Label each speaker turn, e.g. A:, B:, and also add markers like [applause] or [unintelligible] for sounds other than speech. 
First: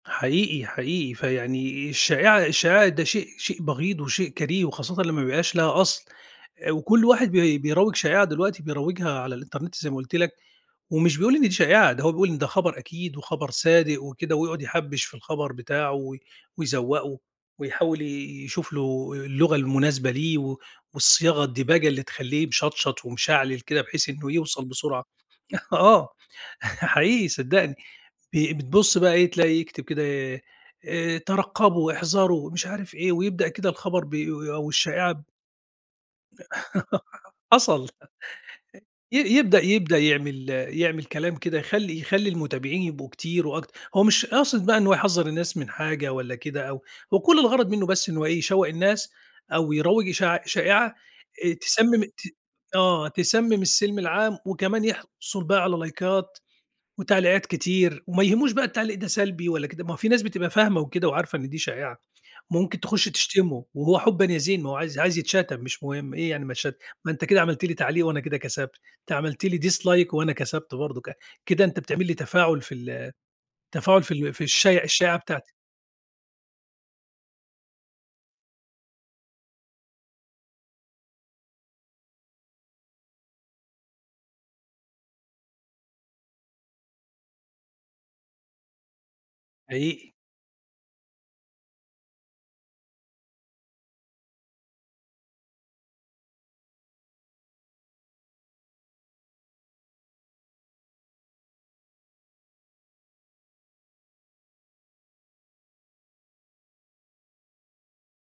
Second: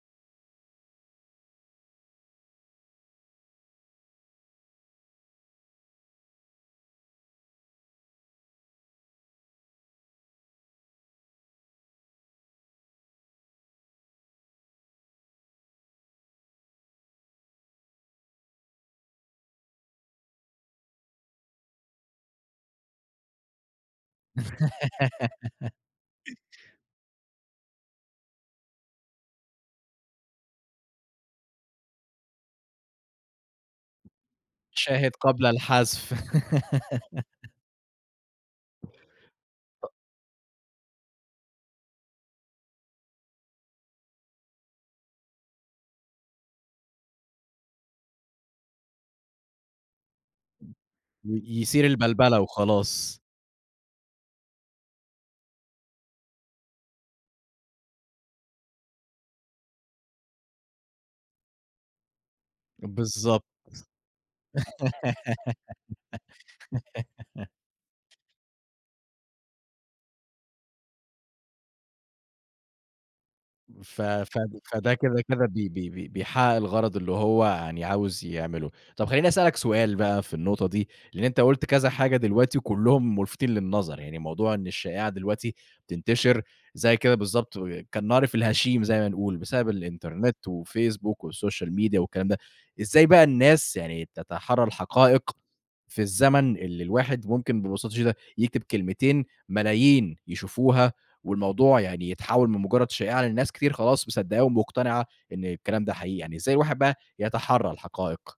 A: حقيقي، حقيقي. فيعني الشائعة الشائعة ده شيء شيء بغيض وشيء كريه، وخاصةً لمّا ما يبقاش ليها أصل، وكل واحد بي بيروّج شائعة دلوقتي، بيروّجها على الإنترنت زي ما قُلت لك، ومش بيقول إن دي شائعة، ده هو بيقول إن ده خبر أكيد وخبر صادق وكده ويقعد يحبّش في الخبر بتاعه و ويزوّقه ويحاول ي يشوف له اللغة المناسبة ليه، و والصياغة، الدِباجة اللي تخلّيه مشطشط ومشعلل كده بحيث إنه يوصل بسرعة.
B: [laughs]
A: [chuckles] آه، [chuckles] حقيقي صدّقني بي بتبص بقى إيه تلاقي يكتب كده آآ آآ، ترقّبوا، احذروا، ومش عارف إيه ويبدأ كده الخبر ب أو
B: شاهد
A: الشائعة
B: قبل الحذف.
A: [chuckles]
B: [laughs]
A: حصل. ي يبدأ
B: [unintelligible]
A: يبدأ يعمل يعمل كلام كده، يخلّي يخلّي المتابعين يبقوا كتير وأكت هو مش قاصد بقى إن هو يحذّر الناس من حاجة والّا كده أو هو كل الغرض منه بس إن هو إيه، يشوّق الناس أو يروّج إشاع شائعة آآ،
B: ي يثير
A: تسمم ت
B: البلبلة
A: آه،
B: وخلاص.
A: تسمم السِلْم العام وكمان يحصل بيها على لايكات وتعليقات كتير، وما يهموش بقى التعليق ده سلبي والّا كده. ما في ناس بتبقى فاهمة وكده وعارفة إن دي شائعة، ممكن تخُش
B: بالضبط.
A: تشتمه وهو حبًا يا زين. ما هو عايز عايز يتشتم مش مهم. إيه يعني ما اتش ما أنت كده عملت لي تعليق
B: [giggles]
A: وأنا كده كسبت. أنت عملت لي dislike وأنا كسبت برضك. كده أنت بتعمل لي تفاعل في ال
B: ف
A: تفاعل في ال في
B: فد
A: الشايع
B: فده
A: الشائعة
B: كده كده
A: بتاعتي.
B: بي بي بي بيحقق الغرض اللي هو يعني عاوز يعمله. طب، خلّيني أسألك سؤال بقى في النقطة دي، لأن أنت قُلت كذا حاجة دلوقتي وكلهم مُلفتين للنظر. يعني موضوع إن الشائعة دلوقتي تنتشر زي كده بالضبط، و كالنار في الهشيم زي ما بنقول، بسبب
A: حقيقي.
B: الإنترنت والفيسبوك والسوشيال ميديا والكلام ده. إزاي بقى الناس يعني تتحرّى الحقائق، في الزمن اللي الواحد ممكن ببساطة شديدة يكتب كلمتين، ملايين يشوفوها، والموضوع يعني يتحول من مجرد شائعة، لأن الناس كتير خلاص مصدّقاه ومقتنعة إن الكلام ده حقيقي؟ يعني إزاي الواحد بقى يتحرّى الحقائق؟